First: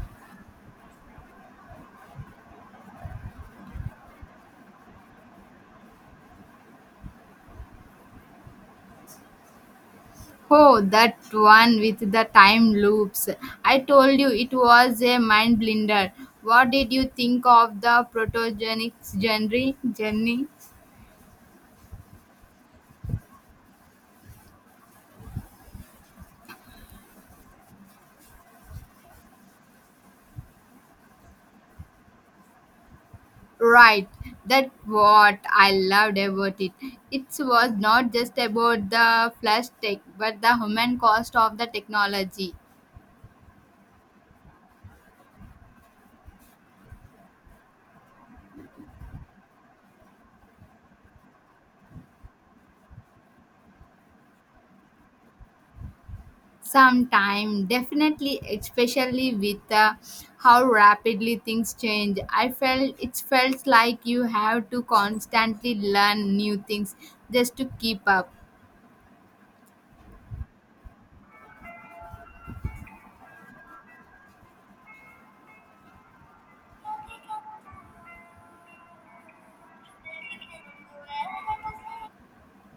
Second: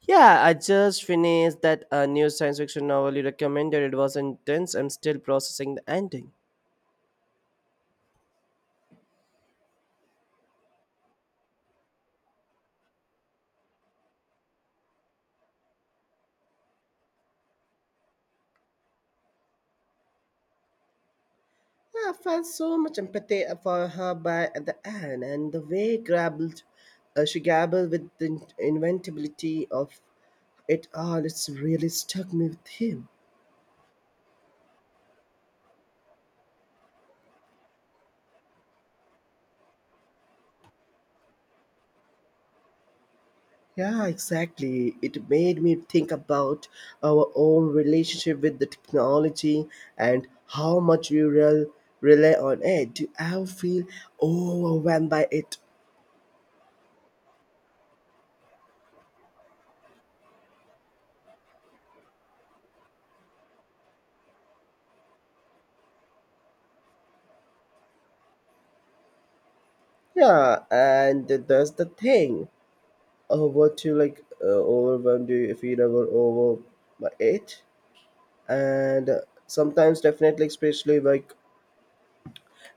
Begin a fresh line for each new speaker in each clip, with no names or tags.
Yeah, I just finished that new science fiction novel you recommended. It was intense. I'm still processing the ending.
Oh, that one with the time loops. I told you it was a mind blinder. What did you think of the protogenic genre? Jenny?
I felt so much empathy for her by at the end, and the way she grappled with the inventability of it all. It's really stuck me with him.
Right, that what I loved about it. It was not just about the flash tech, but the human cost of the technology.
Yeah, exactly. It made me think about our own relationship with the technology and how much we rely on it. Do I feel overwhelmed by it?
Sometime definitely, especially with how rapidly things change. I felt it felt like you have to constantly learn new things just to keep up.
Yeah, and that's the thing. What you like overwhelmed? Do you feel over by it? And Sometimes, definitely, especially like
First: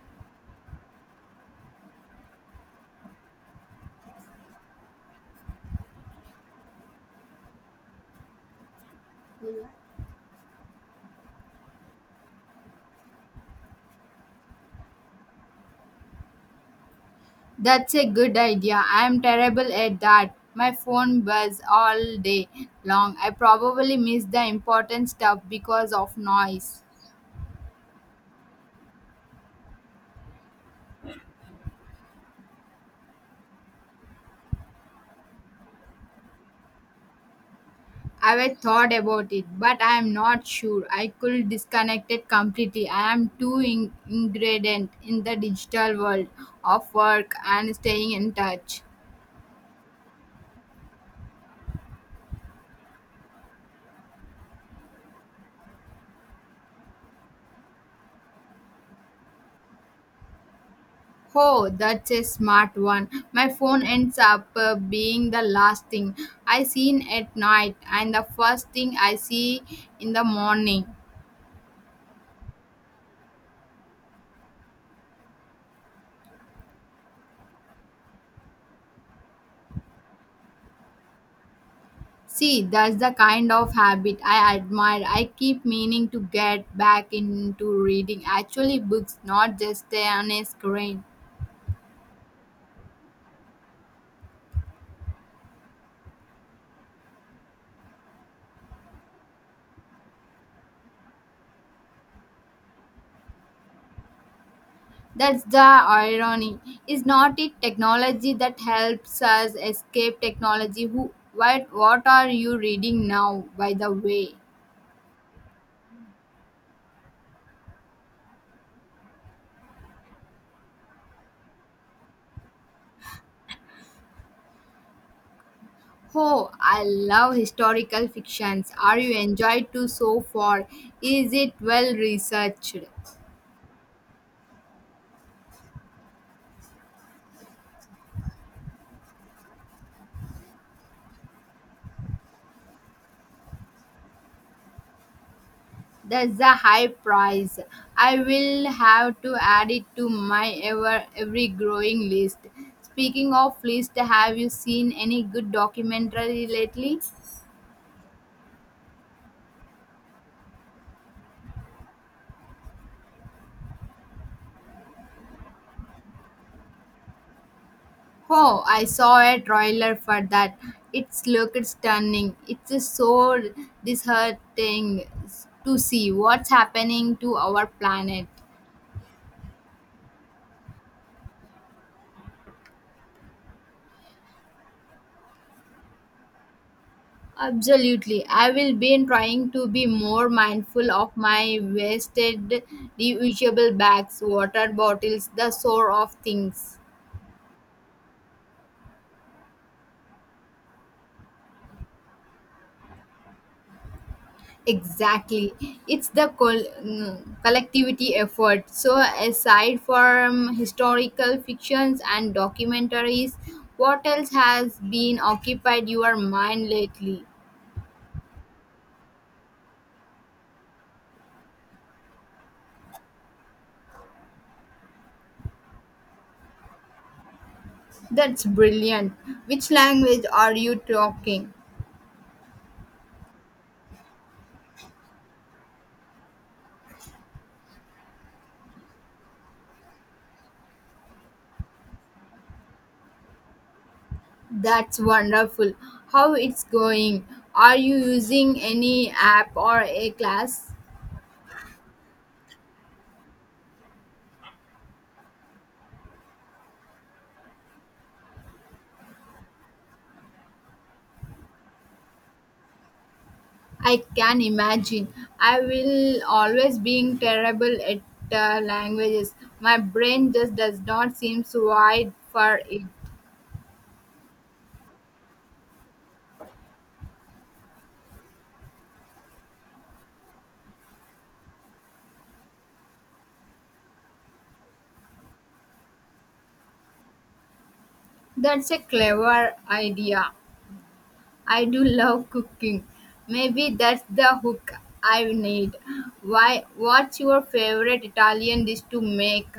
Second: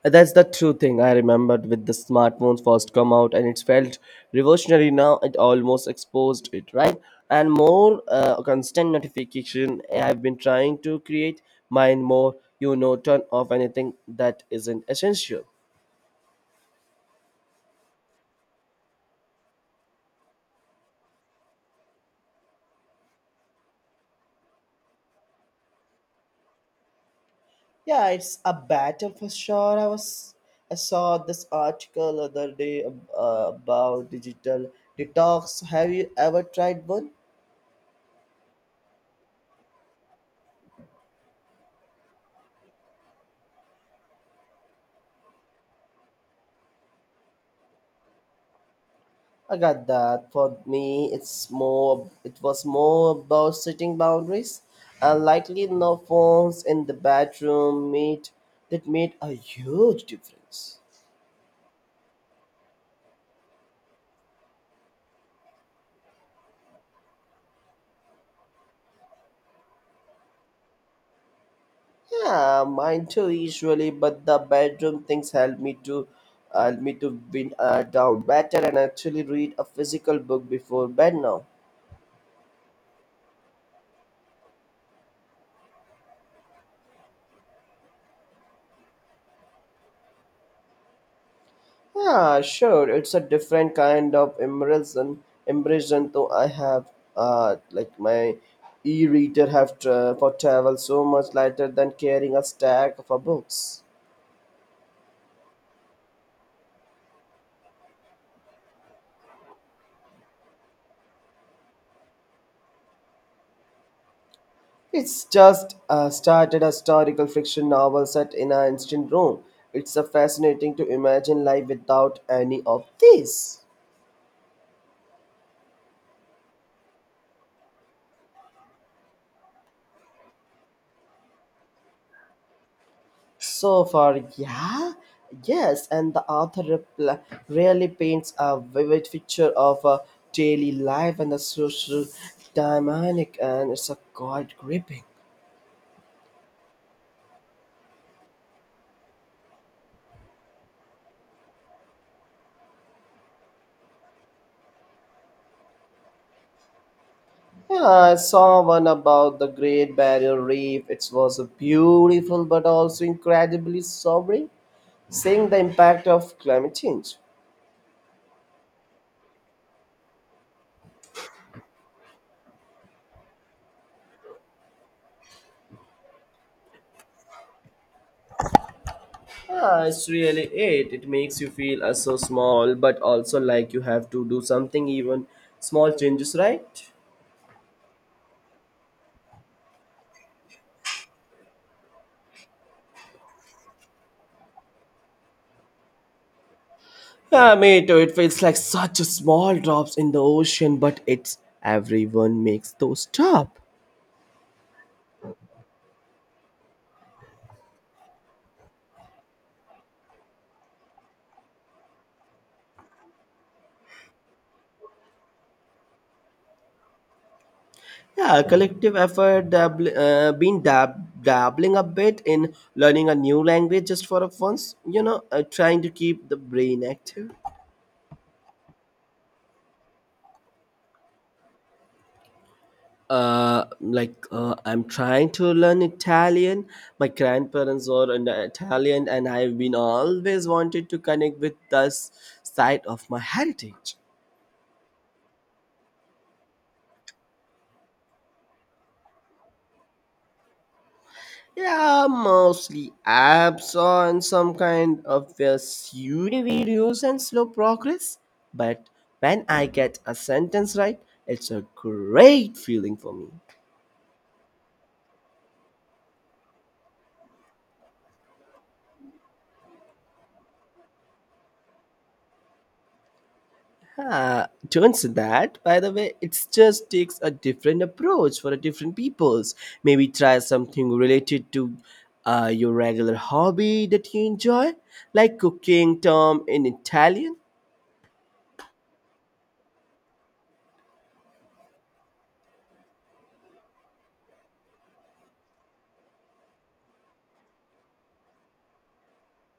That's the true thing I remembered with the smartphones first come out, and it felt revolutionary, now it almost exposed it, right? And more constant notification. I've been trying to create mine more, you know, turn off anything that isn't essential.
That's a good idea. I am terrible at that. My phone buzz all day long. I probably miss the important stuff because of noise.
Yeah, it's a battle for sure. I saw this article other day about digital detox. Have you ever tried one?
I've thought about it, but I'm not sure. I could disconnect it completely. I am too ingredient in the digital world of work and staying in touch.
I got that. For me, it's more. It was more about setting boundaries, and likely no phones in the bedroom. Made That made a huge difference.
Oh, that's a smart one. My phone ends up being the last thing I seen at night and the first thing I see in the morning.
Yeah, mine too usually, but the bedroom things help me to wind down better, and actually read a physical book before bed now.
See, that's the kind of habit I admire. I keep meaning to get back into reading actually books, not just stay on a screen.
Yeah, sure. It's a different kind of immersion though I have. Like my e-reader have for travel, so much lighter than carrying a stack of books.
That's the irony. Is not it technology that helps us escape technology? Who what are you reading now, by the way?
It's just started a historical fiction novel set in an ancient Rome. It's fascinating to imagine life without any of this.
Oh, I love historical fictions. Are you enjoyed to so far? Is it well researched?
So far, yeah, yes, and the author really paints a vivid picture of a daily life and the social dynamic, and it's a quite gripping.
That's a high price. I will have to add it to my every growing list. Speaking of list, have you seen any good documentary lately?
Yeah, I saw one about the Great Barrier Reef. It was a beautiful but also incredibly sobering, seeing the impact of climate change.
Oh, I saw a trailer for that. It looked stunning. It's just so disheartening to see what's happening to our planet.
Ah, it's really it. It makes you feel so small, but also like you have to do something, even small changes, right?
Absolutely. I will be trying to be more mindful of my wasted, reusable bags, water bottles, the sort of things.
Ah, mate, it feels like such a small drops in the ocean, but it's everyone makes those stop.
Exactly. It's the collectivity effort. So, aside from historical fictions and documentaries, what else has been occupied your mind lately?
Yeah, collective effort, dabbling a bit in learning a new language just for a once, you know, trying to keep the brain active.
That's brilliant. Which language are you talking?
I'm trying to learn Italian. My grandparents are an Italian, and I've been always wanted to connect with this side of my heritage.
That's wonderful. How it's going? Are you using any app or a class?
Yeah, mostly apps on some kind of pseudo videos and slow progress. But when I get a sentence right, it's a great feeling for me.
I can imagine. I will always being terrible at languages. My brain just does not seem so wide for it.
Ah, turns that, by the way, it just takes a different approach for a different peoples. Maybe try something related to your regular hobby that you enjoy, like cooking, Tom, in Italian.
That's a clever idea. I do love cooking. Maybe that's the hook I need. Why? What's your favorite Italian dish to make?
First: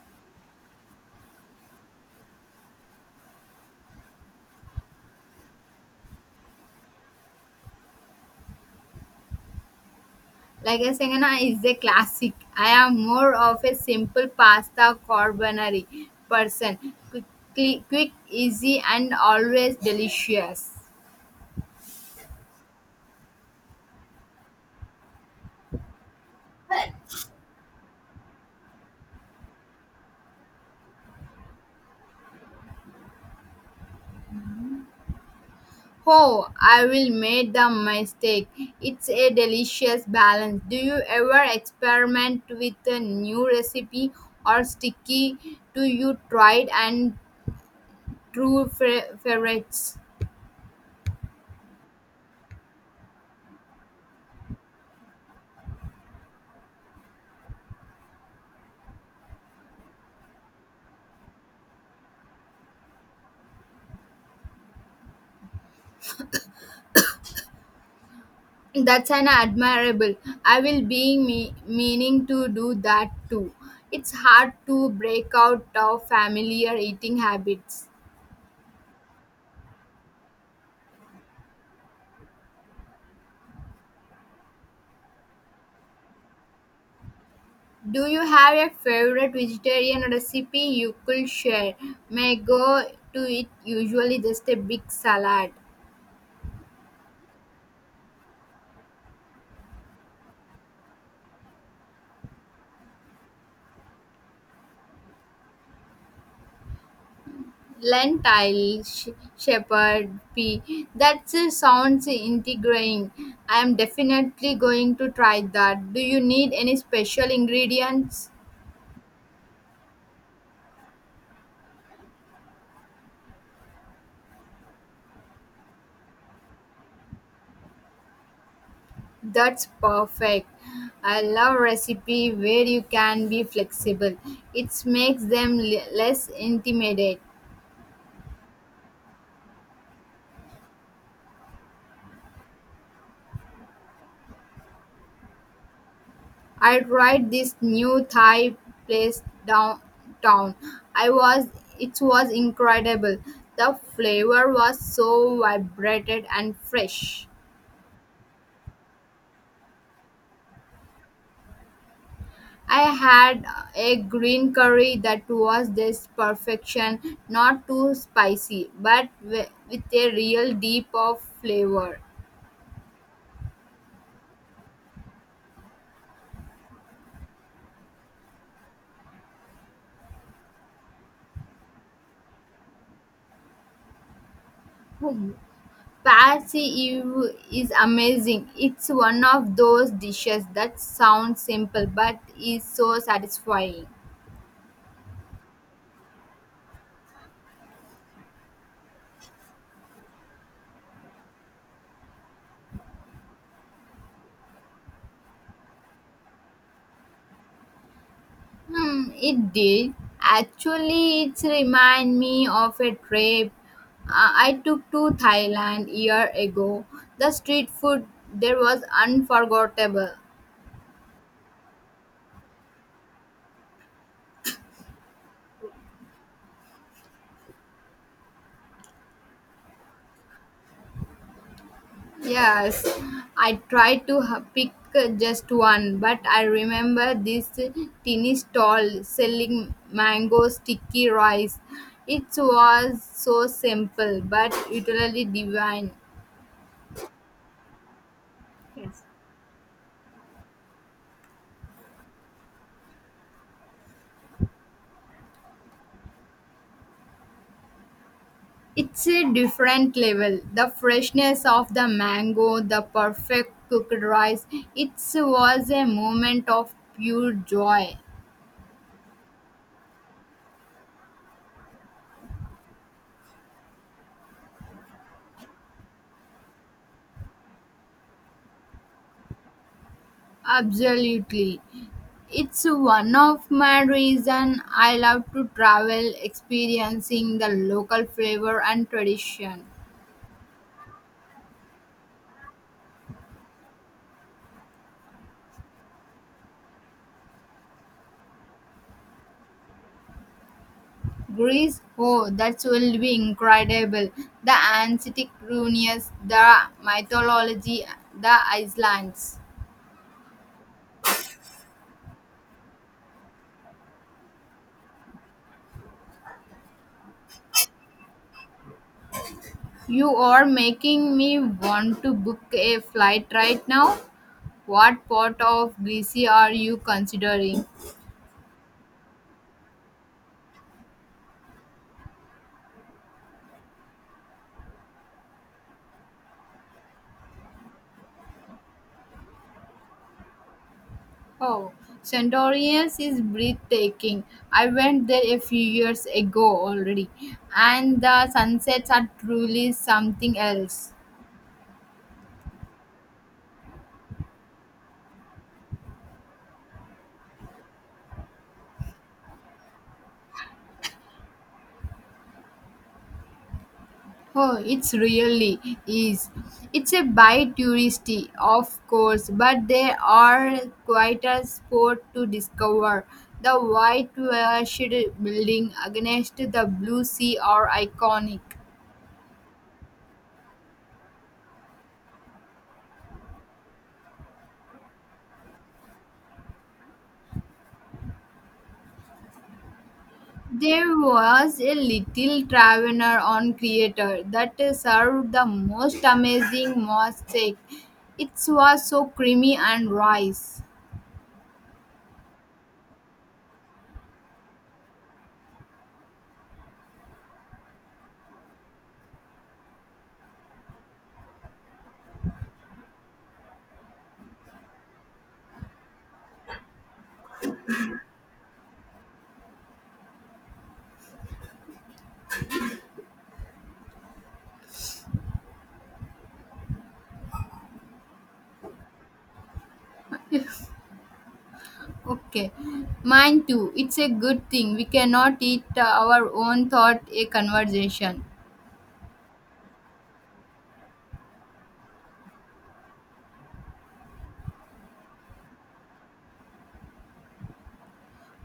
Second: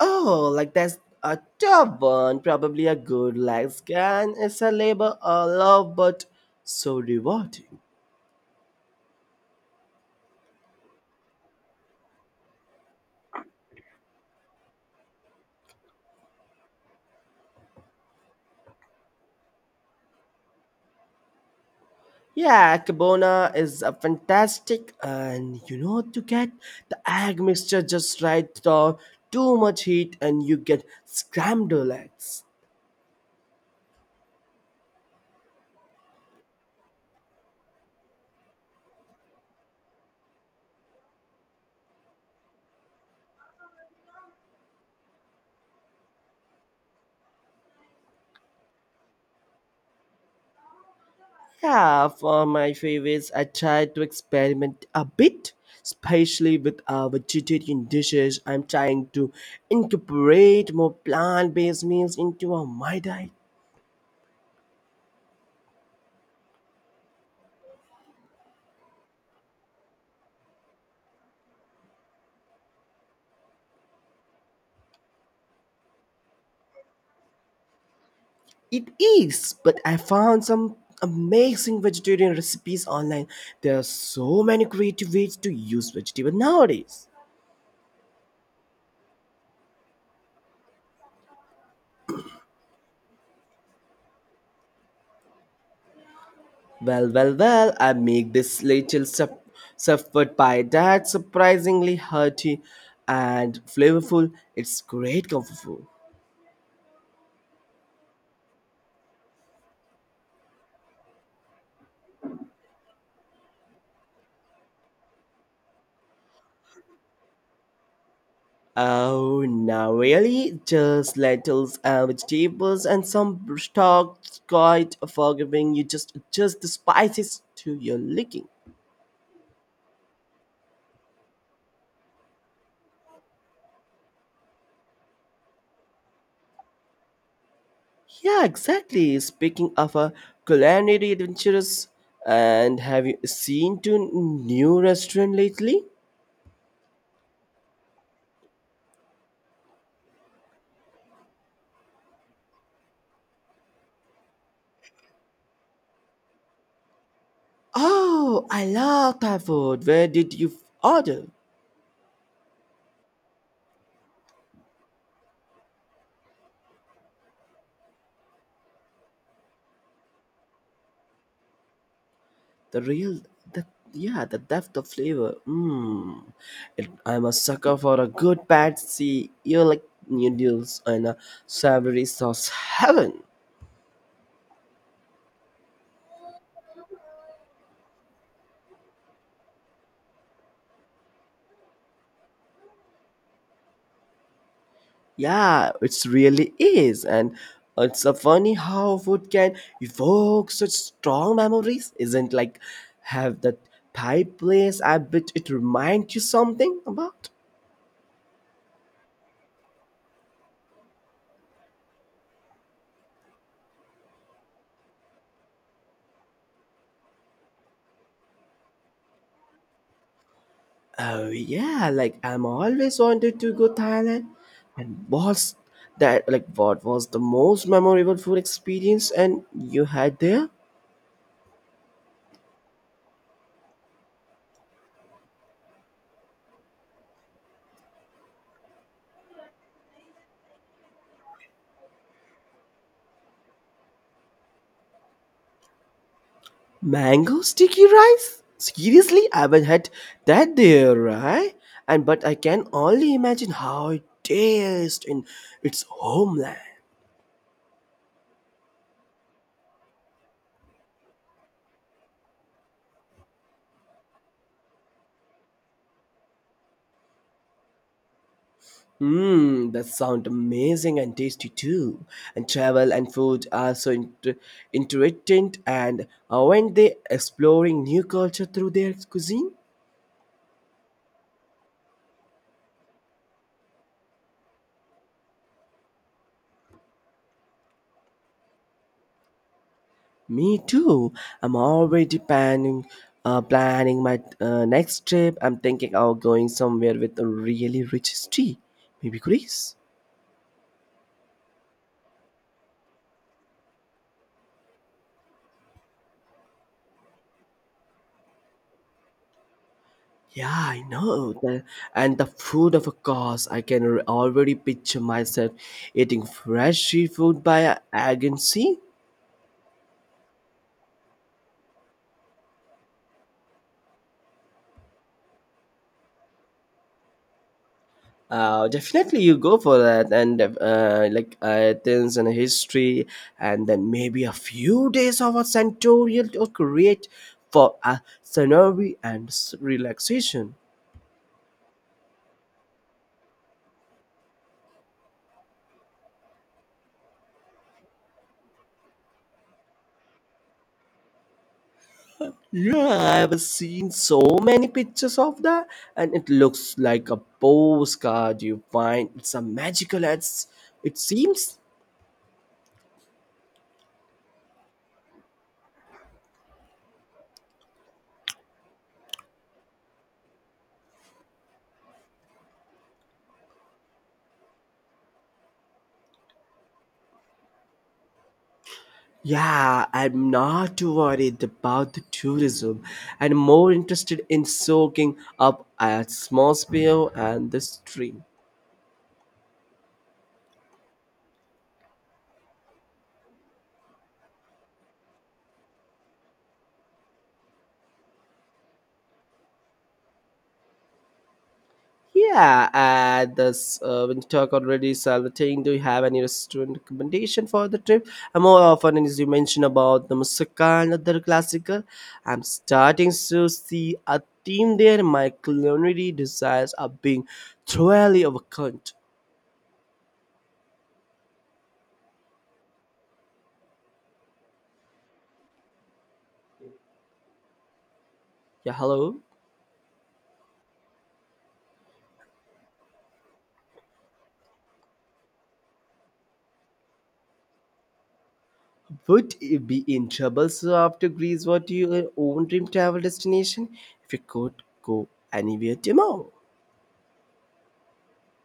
Oh, like that's a tough one. Probably a good leg scan. It's a labor of love, but so rewarding.
Like I a na is a classic. I am more of a simple pasta carbonara person. Quick, easy, and always delicious.
Yeah, Cabona is a fantastic, and you know to get the egg mixture just right. Or too much heat, and you get scrambled eggs.
Oh, I will make the mistake. It's a delicious balance. Do you ever experiment with a new recipe or sticky to you tried and true favorites?
Yeah, for my favorites, I try to experiment a bit, especially with vegetarian dishes. I'm trying to incorporate more plant-based meals into my diet.
That's an admirable. I will be meaning to do that too. It's hard to break out of familiar eating habits.
It is, but I found some amazing vegetarian recipes online. There are so many creative ways to use vegetables nowadays.
Do you have a favorite vegetarian recipe you could share? May go to it usually just a big salad.
Well, I make this little suffered pie that's surprisingly hearty and flavorful. It's great comfort food.
Lentil, shepherd, pea. That sounds integrating. I am definitely going to try that. Do you need any special ingredients?
Oh, no, really? Just lentils and vegetables and some stock's quite forgiving. You just adjust the spices to your liking.
That's perfect. I love recipe where you can be flexible. It makes them less intimidated.
Yeah, exactly. Speaking of a culinary adventures, and have you seen to new restaurant lately?
I tried this new Thai place downtown. I was It was incredible. The flavor was so vibrant and fresh.
Oh, I love Thai food. Where did you order?
I had a green curry that was this perfection, not too spicy, but with a real deep of flavor.
The real the Yeah, the depth of flavor. Hmm, it, I'm a sucker for a good patsy, you like noodles and a savory sauce, heaven.
Hmm. Patsy Ew is amazing. It's one of those dishes that sounds simple but is so satisfying.
Yeah, it's really is, and it's a funny how food can evoke such strong memories, isn't, like, have that Thai place, I bet it reminds you something about.
Hmm, it did. Actually, it remind me of a trip uh, I took to Thailand year ago. The street food there was unforgettable.
Oh yeah, like I'm always wanted to go Thailand, and what's that like? What was the most memorable food experience and you had there?
Yes, I tried to pick just one, but I remember this tiny stall selling mango sticky rice. It was so simple but utterly divine.
Mango sticky rice? Seriously, I haven't had that there, right? And but I can only imagine how it tastes in its homeland.
It's a different level. The freshness of the mango, the perfect cooked rice. It was a moment of pure joy.
Mmm, that sounds amazing and tasty too. And travel and food are so interesting. And aren't they exploring new culture through their cuisine,
Absolutely. It's one of my reason I love to travel experiencing the local flavor and tradition.
me too. I'm already planning my next trip. I'm thinking of going somewhere with a really rich history, maybe Greece.
Greece, oh, that will be incredible. The ancient ruins, the mythology, the islands.
Yeah, I know. The, and the food, of course, I can already picture myself eating fresh seafood by Agency.
You are making me want to book a flight right now. What part of Greece are you considering?
Definitely, you go for that, and like Athens and history, and then maybe a few days of a centurial to create for a scenery and relaxation.
Oh, Santorinus is breathtaking. I went there a few years ago already, and the sunsets are truly something else.
Yeah, I have seen so many pictures of that, and it looks like a postcard you find. It's a magical. It's, it seems.
Oh, it's really is. It's a by touristy, of course, but there are quite a spot to discover. The white washed building against the blue sea are iconic.
Yeah, I'm not too worried about the tourism and more interested in soaking up atmosphere and the stream.
There was a little traveler on Creator that served the most amazing mosaic. It was so creamy and rice.
Yeah, and this when you talk already, Salvatine, do you have any restaurant recommendation for the trip? And more often, as you mentioned about the Musaka and other classical, I'm starting to see a theme there. My culinary desires are being thoroughly overcome. Yeah, hello.
Okay, mine too. It's a good thing we cannot eat our own thought a conversation.
Would you be in trouble so after Greece? What do your own dream travel destination? If you could go anywhere tomorrow,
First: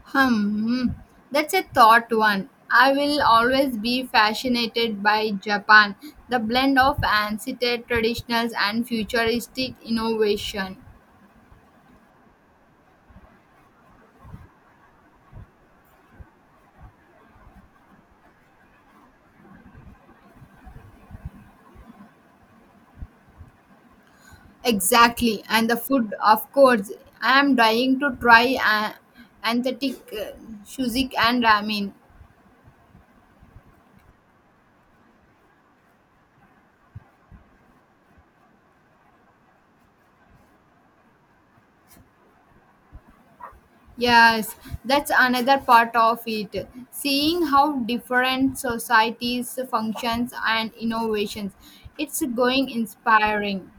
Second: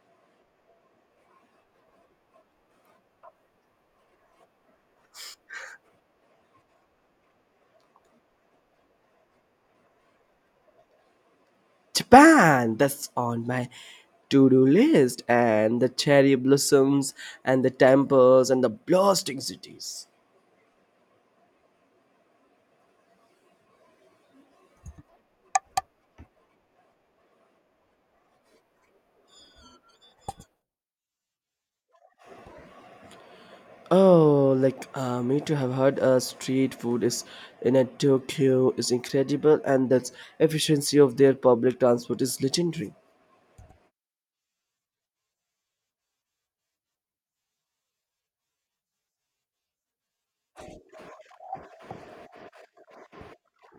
Hmm, hmm. That's a thought one. I will always be fascinated by Japan, the blend of ancient traditionals and futuristic innovation.
Japan. That's on my to-do list. And the cherry blossoms, and the temples, and the blasting cities.
Exactly, and the food, of course. I am dying to try authentic shuzik and ramen.
Oh, like me too. Have heard street food is in a Tokyo is incredible, and the efficiency of their public transport is legendary.
Yes, that's another part of it. Seeing how different societies functions and innovations, it's going inspiring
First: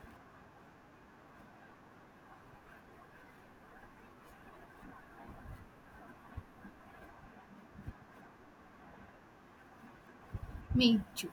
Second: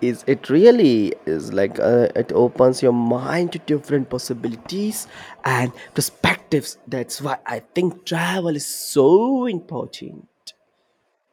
Is it really is, like it opens your mind to different possibilities and perspectives. That's why I think travel is so important.
me too.